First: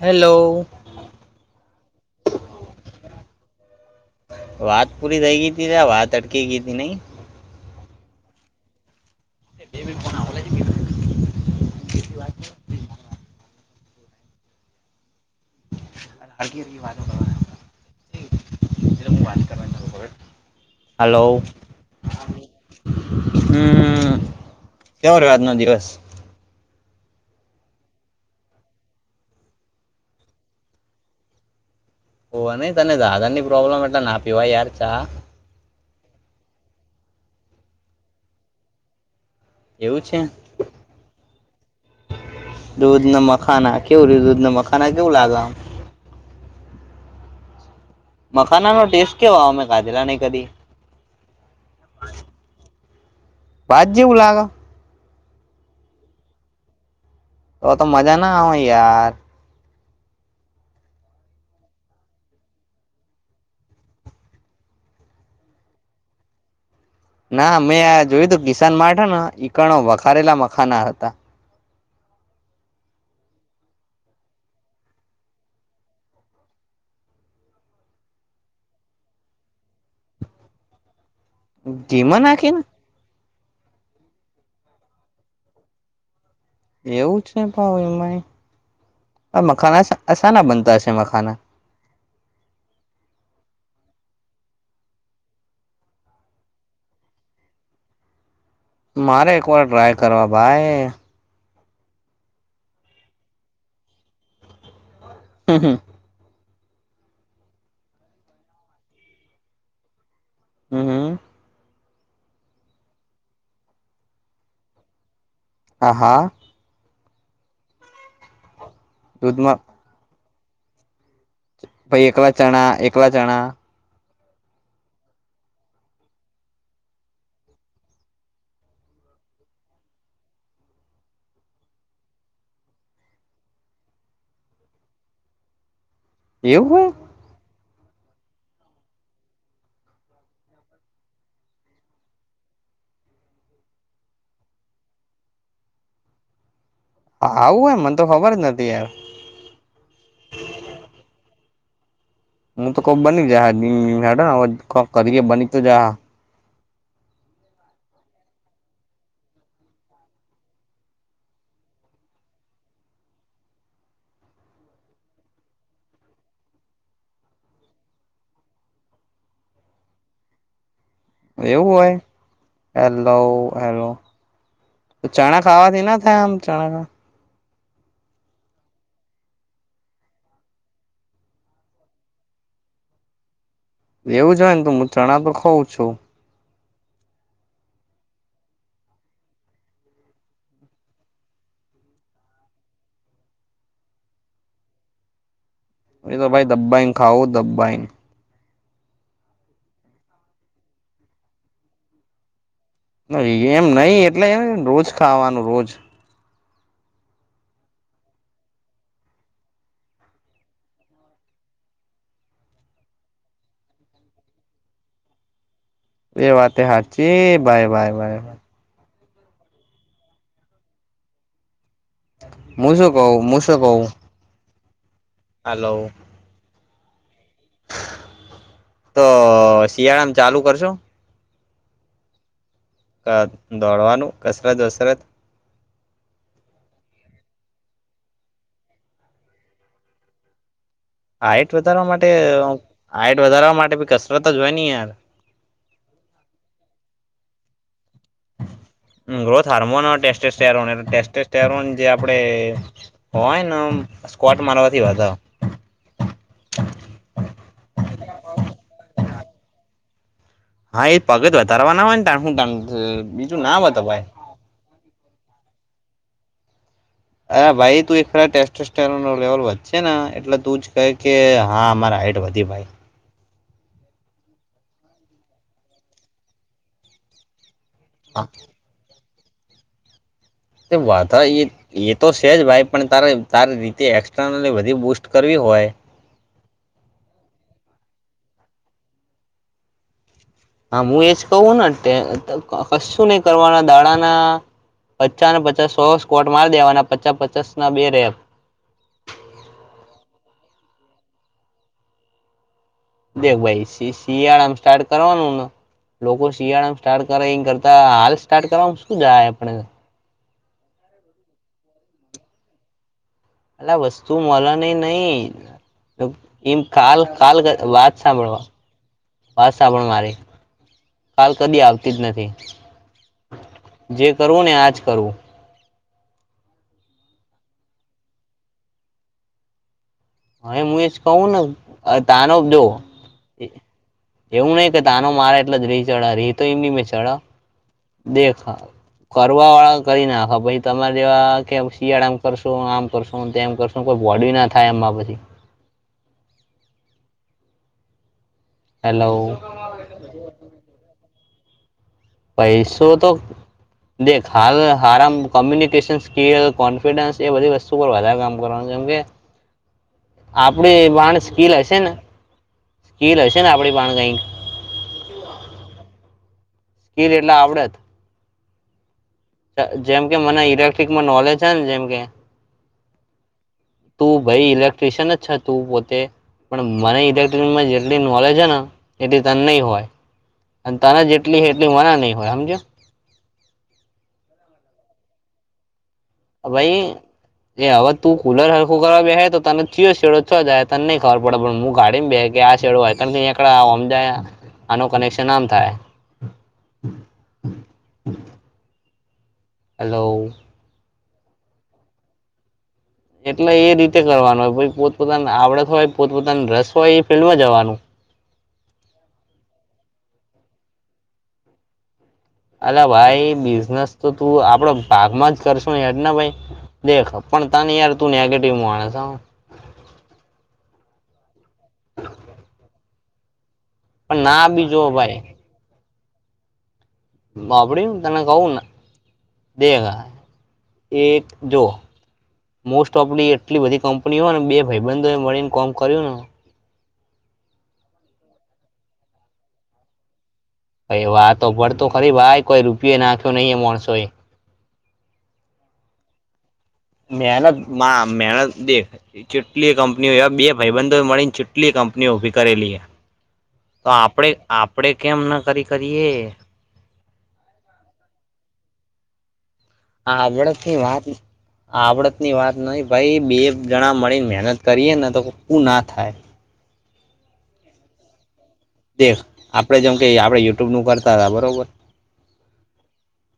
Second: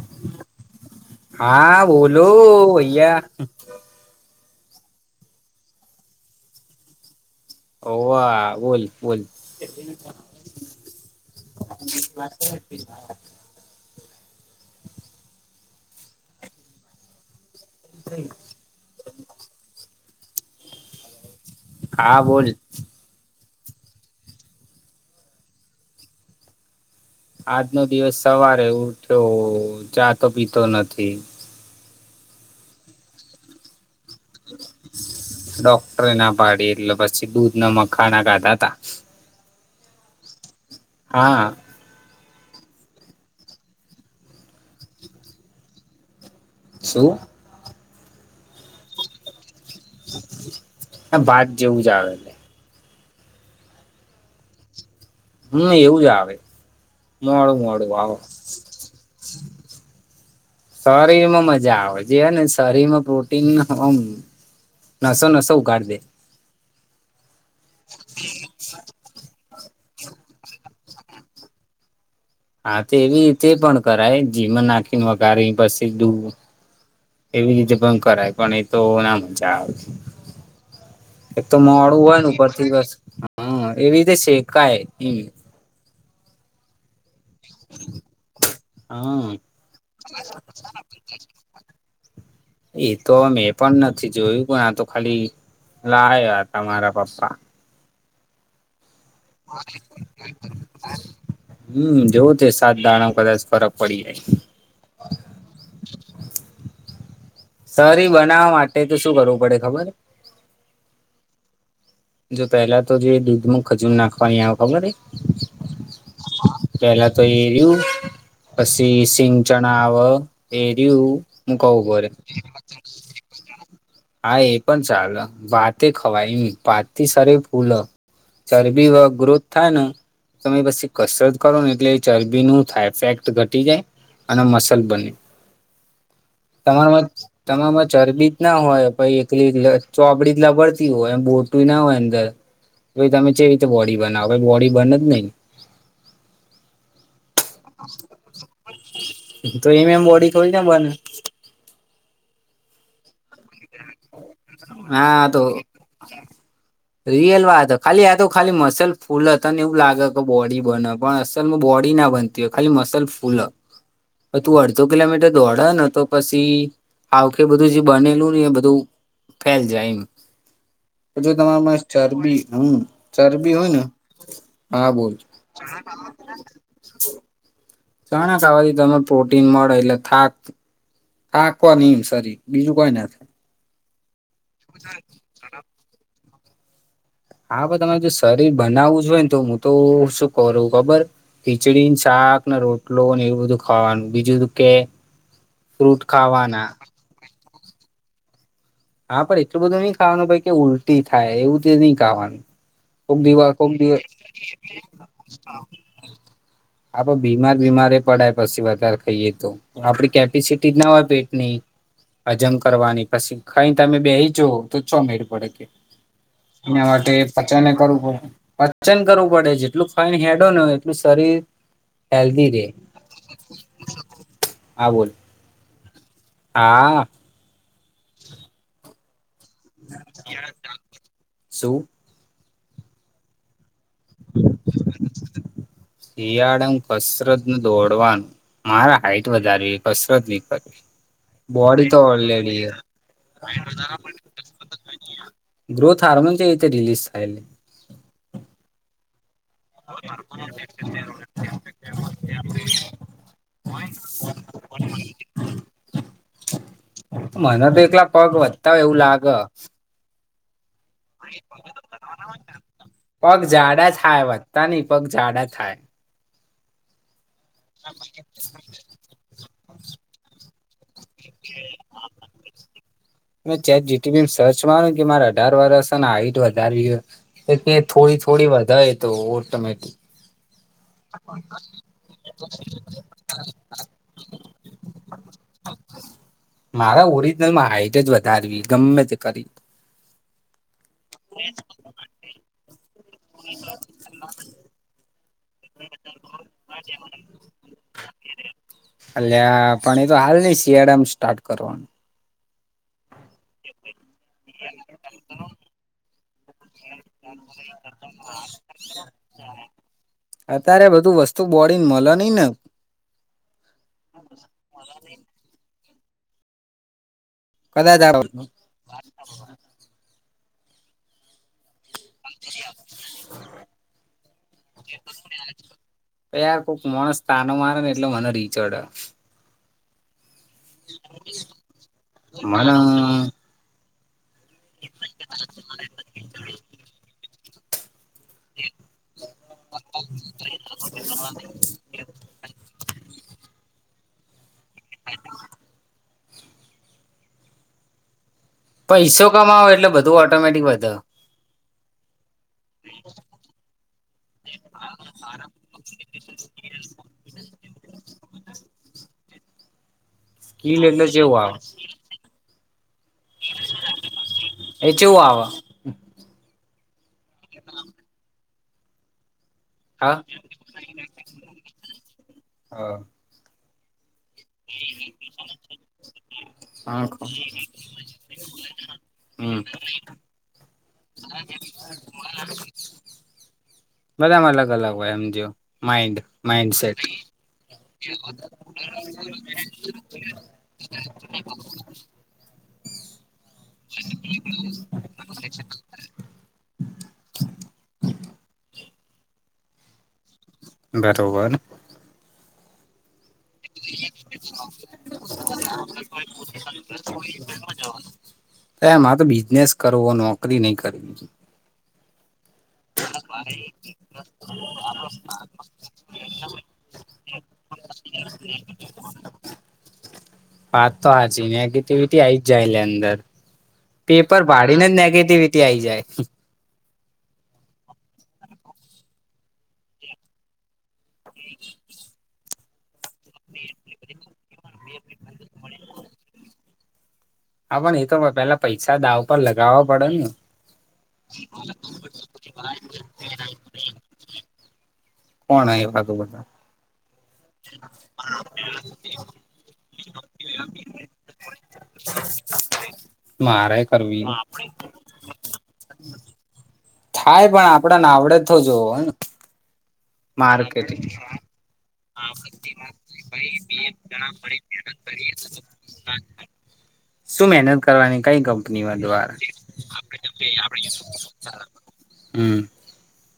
Hello હા બોલો ભૈયા વાત પૂરી થઈ ગઈ તી ત્યા વાત અટકી ગઈ હતી નઈ ઓ વા બોલ બોલ [unintelligible] [unintelligible] હાલો હા બોલ હમ કેવો રહ્યો આજનો દિવસ આજનો દિવસ સવારે ઉઠ્યો ચાતો પીતો નથી. હો નહી તને દાદર ની પ્રોબ્લેમ એટલે ના પીવા યાર ચા ડોક્ટરે ના પાડી એટલે પછી દૂધ ને મખાણા ગાધા તા એવું છે હા દૂધ ને મખાના કેવું રયુ દૂધ ના મખાના કેવું લાગે આમ શું. મખાના નો ટેસ્ટ કેવો આવે અમે ખાધલા નહી કદી હ ભાત જેવું જ આવે ભાત જેવું લાગે હા એવું જ આવે. મોડું તો તો મોડું આવ. મજા ના આવે યાર શરીર માં મજા આવે છે હ ને શરીર માં પ્રોટીન. નસો નસો ઉગાડ દે. ના મે આ જોયું તું કિસાન માટૅ હેના ઈકણો વખારેલા મખાના. હતા હા તો એવી રીતે પણ કરાય જીમન નાખીને વગારી પછી સીધુ એવી રીતે પણ કરાય પણ એ તો ના મજા આવે. એક તો મોડું હોય ઘીમાં ને નાખીને ઉપરથી બસ હ એવી રીતે શેકાય ઇ. એવું છે ભાવ ઓનલાઇન હા આ મખાના સાના બનતા હશે મખાના હ [unintelligible] એ તો મેં પણ નથી જોયું પણ આ તો ખાલી લાયા તા મારા પપ્પા મારે એક વાર ટ્રાય કરવા ભાઈ. હમ જોવો તો સાત દાણા કદાચ ફરક પડી જાય. હું હું. સરરી બનાવા માટે તે શું કરવું પડે ખબર હે. હમ હમ. જો પેલા તો જે દુધમાં ખજૂર નાખવાની આ ખબર હે. હા હા. પેલા તો એર્યું પછી સિંગ દૂધમાં ચણા આવ. એરયુ હું કવ ઊભો રે. બ જણા હા એ પણ ચાલ, ભાત એ ખવાય ની ભાત થી શરીર ફૂલ ચરબી વા ગ્રોથ થાય ને તમે પછી કસરત કરો ને એટલે ચરબી નું થાય ફેક્ટ ઘટી જાય અને મસલ બને. [inaudible] હોય તમારામાં તમારામાં ચરબી જ ના હોય પ એકલી એકલી ચોપડી લબડતી હોય એ બોટું ના હોય અંદર તો તમે છેવી રીતે બોડી બનાવો બોડી બને જ નહી. આવું હોય મન તો ખબર જ નથી એમ. તો એમ એમ બોડી થોડી ન બને. હું તો કોક બની જાહે ક કરી બની તો જાહે. રિયલ વાત ખાલી હ આ તો ખાલી મસલ ફૂલ તને એવું લાગે કે બોડી બન પણ અસલમાં બોડી ના બન ખાલી મસલ ફૂલ, તું અડધો કિલોમીટર દોડ ને તો પછી આ વખ બધું જે બનેલું ને એ બધું ફેલ જાય એમ તો જો એવું તમારામાં હોય ચરબી હમ હેલો ચરબી હોય ને હેલો હા તો બોલ ચણા ખાવાથી ના થાય આમ ચણા ચણા ખાવાથી તમને પ્રોટીન મળે એટલે થાક થા કવા ની સરી બીજું કોઈ ના થાય. એવું જ હોય ને, તો મુ ચણા તો ખઉં છું. હા પણ તમારે જો શરીર બનાવવું જ હોય ને તો, હું તો શું કરું ખબર? ખીચડીને શાક, રોટલો એવું બધું ખાવાનું બીજું કે ફ્રૂટ એ તો ભાઈ ખાવાના દબ્બાાઈ ખાઓ દબ્બાાઈને. હા પણ એટલું બધું નઈ ખાવાનું ક‌ઇ કે ઉલટી થાય એવું તે નઈ ખાવાનું. કોક દિવા એમ કોક દિવ નહિ એટલે રોજ ખાવાનું રોજ. આપ બીમાર બીમારે પડાય પછી વધારે ખાઈએ તો. આપડી કેપેસિટી જ ના હોય પેટની હજમ કરવાની પછી ખાઈ તમે બેહી જ તો છો મેળ પડે કે એ વાતે એના માટે સાચી ભાઈ પચાને ભાઈ કરું ભાઈ પણે પાચન કરવું પડે જેટલું ખાઈન હેડો ન હોય એટલું શરીર હેલ્ધી રે, હું શું કઉ હું હા બોલ હલો. આ તો શિયાળામ ચાલુ કરશુ? શું? દોડવાનું, કસરત વસરત શિયાળમાં કસરતને, દોડવાનું. મારા હાઈટ વધારવી કસરત ની કરવી. હાઈઇટ વધારવા બોડી તો માટે ઓલરેડી હાઈટ વધારવા માટે બી કસરત જ હોય નની યાર ગ્રોથ હાર્મોન છે રિલીઝ થય છે ગ્રોથ હાર્મોન ટેસ્ટેરોનલે ટેસ્ટ સરોન જે આપડે હો હોય ને સ્કવટ મારવાથી વધ મને તો એકલા પગ વધતા હોય એવું લાગ હા એ પગ જ વધારવા ના હોય ને બીજું ના વધ ભય તાની પગ જાડા થાય. અરે ભાઈ તું એ ટેસ્ટસ્ટ્રોન લેવલ વધશે ને એટલે તું જ કહે કે હા અમારા હાઈટ વધી ભાઈ. મે ચેટજીપીટી મ સર્ચ માર્યું કે મારે અઢાર વર્ષ હાઈટ વધારવી હ એ થોડી હા થોડી વધારે તો ઓટોમેટિક એ વધ ઈ એ તો છે જ ભાઈ પણ તારે તારી રીતે એક્સ્નલી બધી બુસ્ટ કરવી હોય, મારા ઓરિજનલમાં હાઈટ જ વધારવી ગમે તે કરી હા હું એજ કવું ને કશું નહી કરવાના દાડાના પચાસને પચાસ સો સ્કોટ માર દેવાના પચાસ પચાસ ના બે રેપ એલે પણ એ તો હાલ નઈ શિયાળામાં સ્ટાર્ટ કરવાનું દેખ ભાઈ શિયાળામાં સ્ટાર્ટ કરવાનું ને લોકો શિયાળા સ્ટાર્ટ કરે એ કરતા હાલ સ્ટાર્ટ કરવા શું જાય આપણે અત્યારે બધું વસ્તુ બોડીને મળે નઈ ને. અ વસ્તુ મળ ન નઈ એમ કાલ કાલ વાત કદાચ સાંભળવા વાત સાંભળ મારી કાલ કદી આવ જે કરવું ને આજ કરવું [unintelligible] યાર કોઈક મોણસ તાનો મારે ને એટલે મને રીહ ચડ હ હા હું એજ કહું ને તાનો જો મને એવું નહીિકે તાનો મારા એટલે જ રીહ ચઢા રીહ તો એમ નહી મે ચઢ દેખા કરવા વાળા કરી નાખા પછ તમારે જેવા કે શિયાળામ કરશો આમ કરશું તેમ કરશું કોઈ બોડી ના થાય માં હેલો પઈસો કમાંવો એટલે બધું ઓટોમેટિક વધ પૈસો તો દેખ હાલ આરામ કોમ્યુનિકેશન સ્કીલ કોન્ફિડન્સ એ બધી વસ્તુ પર વધારે કામ કરવાનું કેમ કે આપડી કીલ એટલે બાણ ચેવું સ્કીલ આવે હશે ને સ્કીલ હશે ને આપડી બાણ કઈક એ ચેવું આવ? કીલ એટલે આવડેત. જેમ કે હા મને ઇલેક્ટ્રિકમાં નોલેજ છે ને જેમ કે હા તું ભાઈ ઇલેક્ટ્રિશિયન જ છે તું પોતે પણ મને હ ઇલેક્ટ્રશન એટ નોલેજ હ ને એલી ત નહી હમ હોય તને જેટલી એટલી મને નહી હોય સમજ બધામાં અલગ અલગ હોય એમ જો માઇન્ડ. ભાઈ એ હવે તું કુલર હરખું કરવા બે્હે તો તને ચિયો શેડો- જાય તને નહી ખબર પડે પણ હું ગાડીને બે કે આ છેેડો હોય ત ત એકકડામજાય આનું કનેક્શન આમ થાય. હલો બરોબર એટલે એ રીતે કરવાનું હોય ભ પોતપોતાની આવડત હોય પોતપોતાના રસ હોય એ ફિલ્ડમાં જવાનું એમાં તો બિઝનેસ કરવું હો નોકરી નહી કરવીી અલા ભાઈ બિઝનેસ તો તું આપડ ભાગમાં જ કરશુ ને હેજના ભાઈ દેખ પણ ત ન યાર તુંને આ કે ટીમું આના વાત તો હ જ નેગેટિવિટી આઈ જ જાય લ અંદર પણ પેપર ના બી જો ભાડીને જ ભાઈ નેગેટિવિટી આઈ જાય બાપડી તને કહું દેગા એક જો મોસ્ટ ઓફલી એટલી બધી કંપની હોય ને બે ભાઈબંધોને મળીને કોમ કર્યું ને હા પણ એ તો પેલા પૈસા દાવ પર લગાવવા પડે ને ભ વાતો પડતું ખરી ભાઈ કોઈ રૂપિયો નાખ્યો નહી માણસો કોણ એ વા તો બધા મહેનત મા મહેનત દેખે ચટલી કંપનીઓ એ બે ભાઈબંધો મળીને ચૂટલી કંપનીઓ ઉઊભી કરેલી મારે તો કરવી આપડે આપડે કેમ ન કરી કરીએ થાય પણ આપડને આવડે તો જોવો હો ને હ આડ વાત આવડત ની વાત નહ ભાઈ બે જણા મળીને મહેનત કરીએે ને તોકું ના થાય શું મહેનત કરવાની કઈ ગમ દેખ આપડે જેમ કે આપડે યુટ્યુબ નું કરતા હતા બરોબર હમ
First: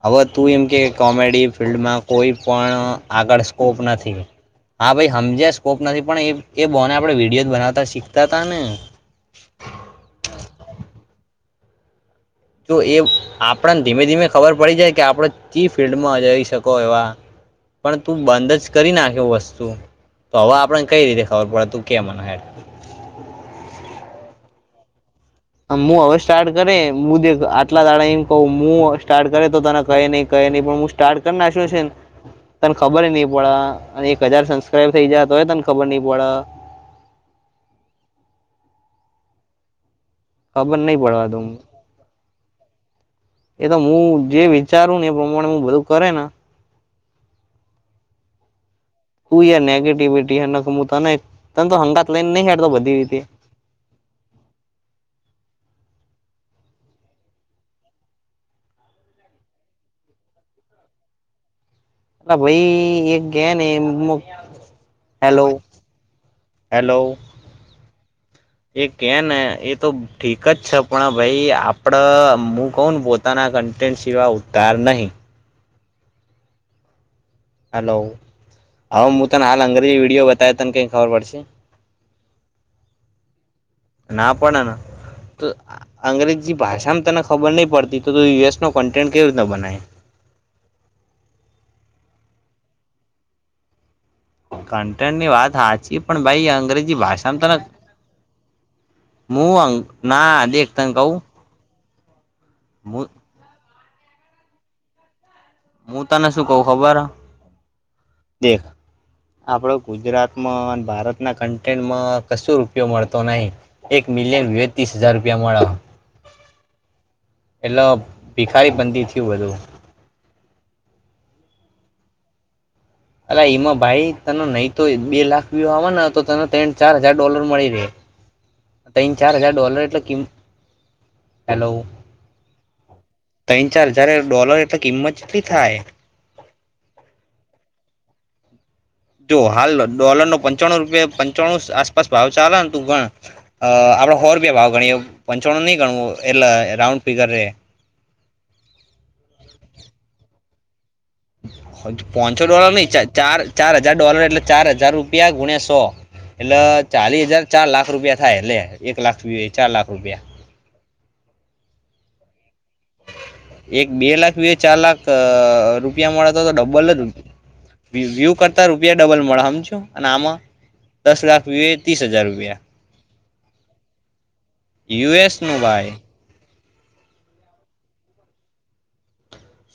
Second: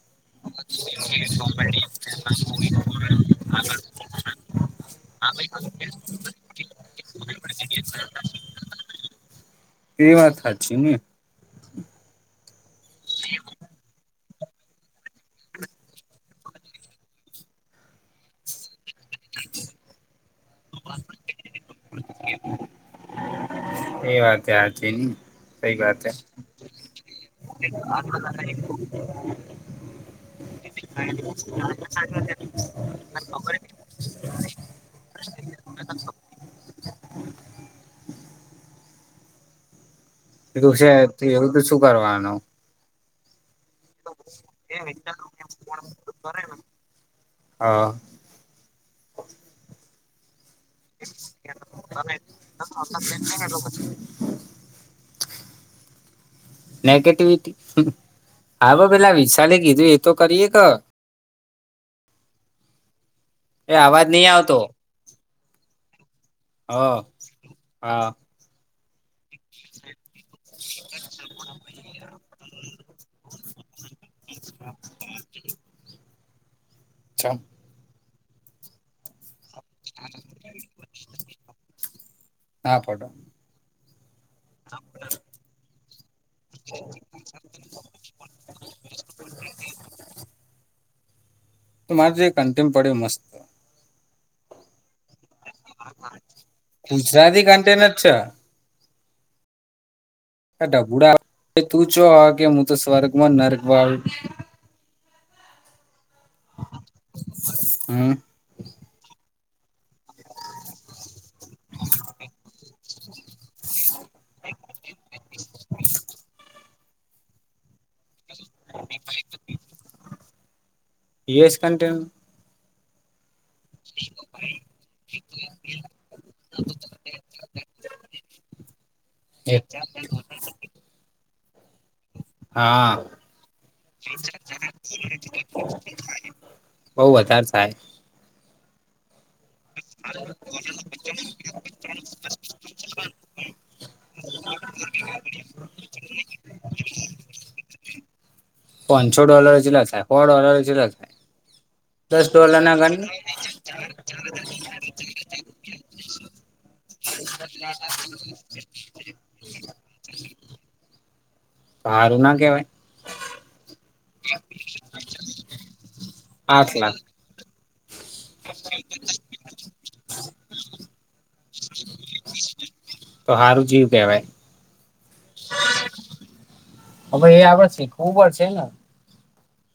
હવે તું એમ કે કોમેડી ફિલ્િલ્ડમાં કોઈ પણ આગળ સ્કોપ નથી હા ભાઈ સમજ્યા સ્કોપ નથી પણ એ એ બોને આપડે વિડીયો બનાવતા શીખતા હતાા ને તે વાત સાચી ને તો એ આપણને ધીમે ધીમે ખબર પડી જાય કે આપણે ચી ફિલ્ડમાં જઈ શકો એવા પણ તું બંધ જ કરી નાખે કે વસ્તુ તો હવે આપણે કઈ રીતે ખબર પડે તું કે મે એ વાત તે સાચી સઈ હું વાત છે. હવે સ્ટાર્ટ કરે હું આટલા દાડા એમ કહું હું સ્ટાર્ટ કરે તો તને કહે નહી કહે નહી પણ સ્ટાર્ટ કર ના શું છે ને તને ખબર નહી પડ અને એક હજાર સબસ્ક્રાઈબ થઈ જ તો તોય તને કબડ્ડી બોળા કીધું ખબર છે નહી પડવા એથી દઉં એવું તો શું કરવાનું એ તો હું જે વિચારું ને એ પ્રમાણે બધું કરે ને હા કું નેગેટિવિટી તને તને તો હંગાત લઈને નહી હડતો બધી રીતે [unintelligible] નેગેટિવિટી હા ભાઈ પેલા વિશાલેે કીધું એ તો કરી હકે ને ના ભાઈ એક ગયા ને એ અવાજ નહી આવતો હેલો હ હેલો હા એ કે ને એ તો ઠીક જ છે પણ ભાઈ આપણે હું કહું ને પોતાના ક તે સિવાય ઉતાર નહીં [unintelligible] અચ્છા હલો અ મૂતા ના આલંગ વિડીયો બતાવે તને કઈ ખબર પડશે ના પડો ના પડે તો અંગ્રેજી ભાષામાં તને ખબર નહીં પડતી તો યુએસનો કન્ટેન્ટ કેવી રીતના બનાય તો મારી જે કન્ટમ પડે મસ્ત કન્ટેન્ટ ની વાત સાાચી પણ ભાઈ અંગ્રેજી ભાષામાં ગુજરાતી તને કન્ટેન જ છે મુું અંગ ના હ દેખ તને ડબુડા કહું તું ચો કે હું તો સ્વર્ગમાં નરક વાળ હું તને શું કવુ ખબર હમ દેખ આપણો ગુજરાતમાં ને ભારતના કન્ટેન્ટમાં કશું ઉપયોગ મળતો નહી એક મિલિયન વે ત્રીસ હજાર રૂપિયા મળ્યા એટલે ભિખારી પંતી થયું એવું યુએસ કન્ટેન્ટ અલ્યા એમાં ભાઈ તને નહી તો એક બે લાખ વ્યુ આવે ને તો તને ત્રણ ચાર હજાર ડોલર મળી રહે અહી ચાર હજાર ડોલર એટલે કિંમ હેલો હા ત્રણ ચાર હજાર ડોલર એટલે કિંમત એટલી થાય બહ વધારે થાય જો હાલ ડોલર નો પંચાણું રૂપિયા પંચ પંચાણું આસપાસ ભાવ ચાલે ને તું ગણ અ આપણે હો રૂપિયા ભાવ ગણીએ પંચાણું નહી ગણવું એટલે એ રાઉન્ડ ફીગર રે પાંચસો ડોલર કેટલા થાય સો ડોલર કેટલા થાય દસ પાંચસો ડોલર ના નહી ચાર ગણી ચાર ચાર હજાર ડોલર એટલે ચાર હજાર રૂપિયા ગુણ્યા સો એટલે ચાલીસ હાજાર ચાર લાખ રૂપિયા થાય એટલે એક લાખ ચાર લાખ રૂપિયા હારું ના કેવાય એક બે લાખ ચાર લાખ રૂપિયા મળે તો તો આઠ ડબલ લાખ જ રે વ્યુ કરતા રૂપિયા ડબલ મળે હમજ્યો અને આમાં દસ લાખ વ્યુ ત્રીસ હજાર રૂપિયા તો સારું જીવ કહેવાય યુ એસ નુ ભાઈ હવે એ આગળ શીખું પડશે ને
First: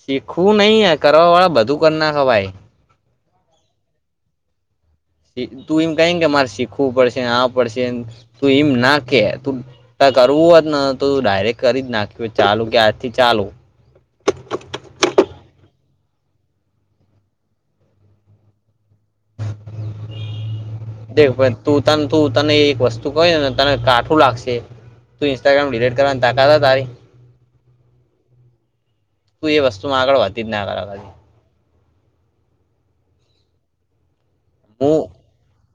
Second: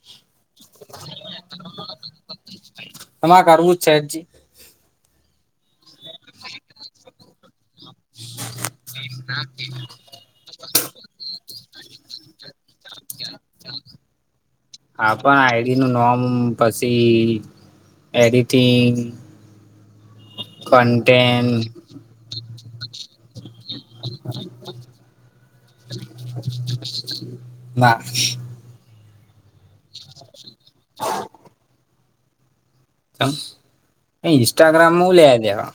શીખવું નઈ આ કરવા વાળા બધું કર ના ખે ભાઈ તમા કરવું જ છે જી તું એમ ક કે મારે શીખવું પડશે આ પડશે તું એમ ના કે ત કરવું હોત ને તો ડાયરેક્ટ કરી જ નાખી ચાલુ કે આજથી ચાલુ હા પણ આઈડી નું નોમ પછી એડિટિંગ દ કન્ટેન તુંતા તુંતાને એક વસ્તુ તું કને તને કાઠું લાગશે તું ઇન્સ્ટાગ્રામ ડિલીટ કરવાની તાકાત તારી [unintelligible] તું એ વસ્તુ માં આગળ વધતી જ ના કરાવી એમ હું ઇન્સ્ટાગ્રામમાંનુ હુ લેવા દેવા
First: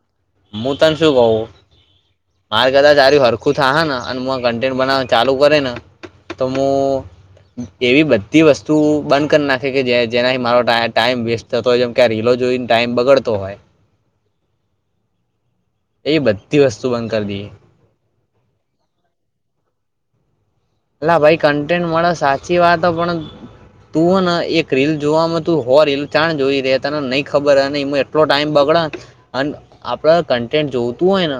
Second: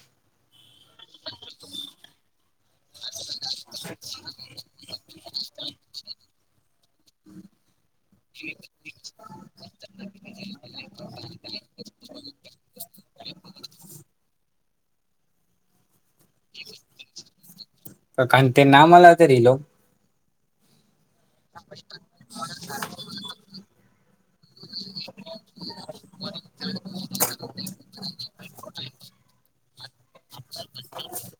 હું તને શું કઉ મારે કદા તાર હરખું થા હા ને અને કન્ટેન્ટ બનાવવા ચાલુ કરે ને તો હું એવી બધી વસ્તુ બંધ કરી નાખ કે જે જેનાથી મારો ટાઈમ વેસ્ટ થતો હોય જેમ કે આ રીલો જોઈને ટાઈમ બગડતો હોય એ બધી વસ્તુ બંધ કરી દએ કારણ તે ના મલે રીલો અ ભાઈ કન્ટેન્ટ મળે સાચી વાત પણ તું હો ને એક રીલ જોવાવામાં તું હો રીલ કયાં જોઈ રહ ત ને નહી ખબર લો ટાઈમ બગડે અને આપડ કન્ટેન્ટ જોતું હોય ને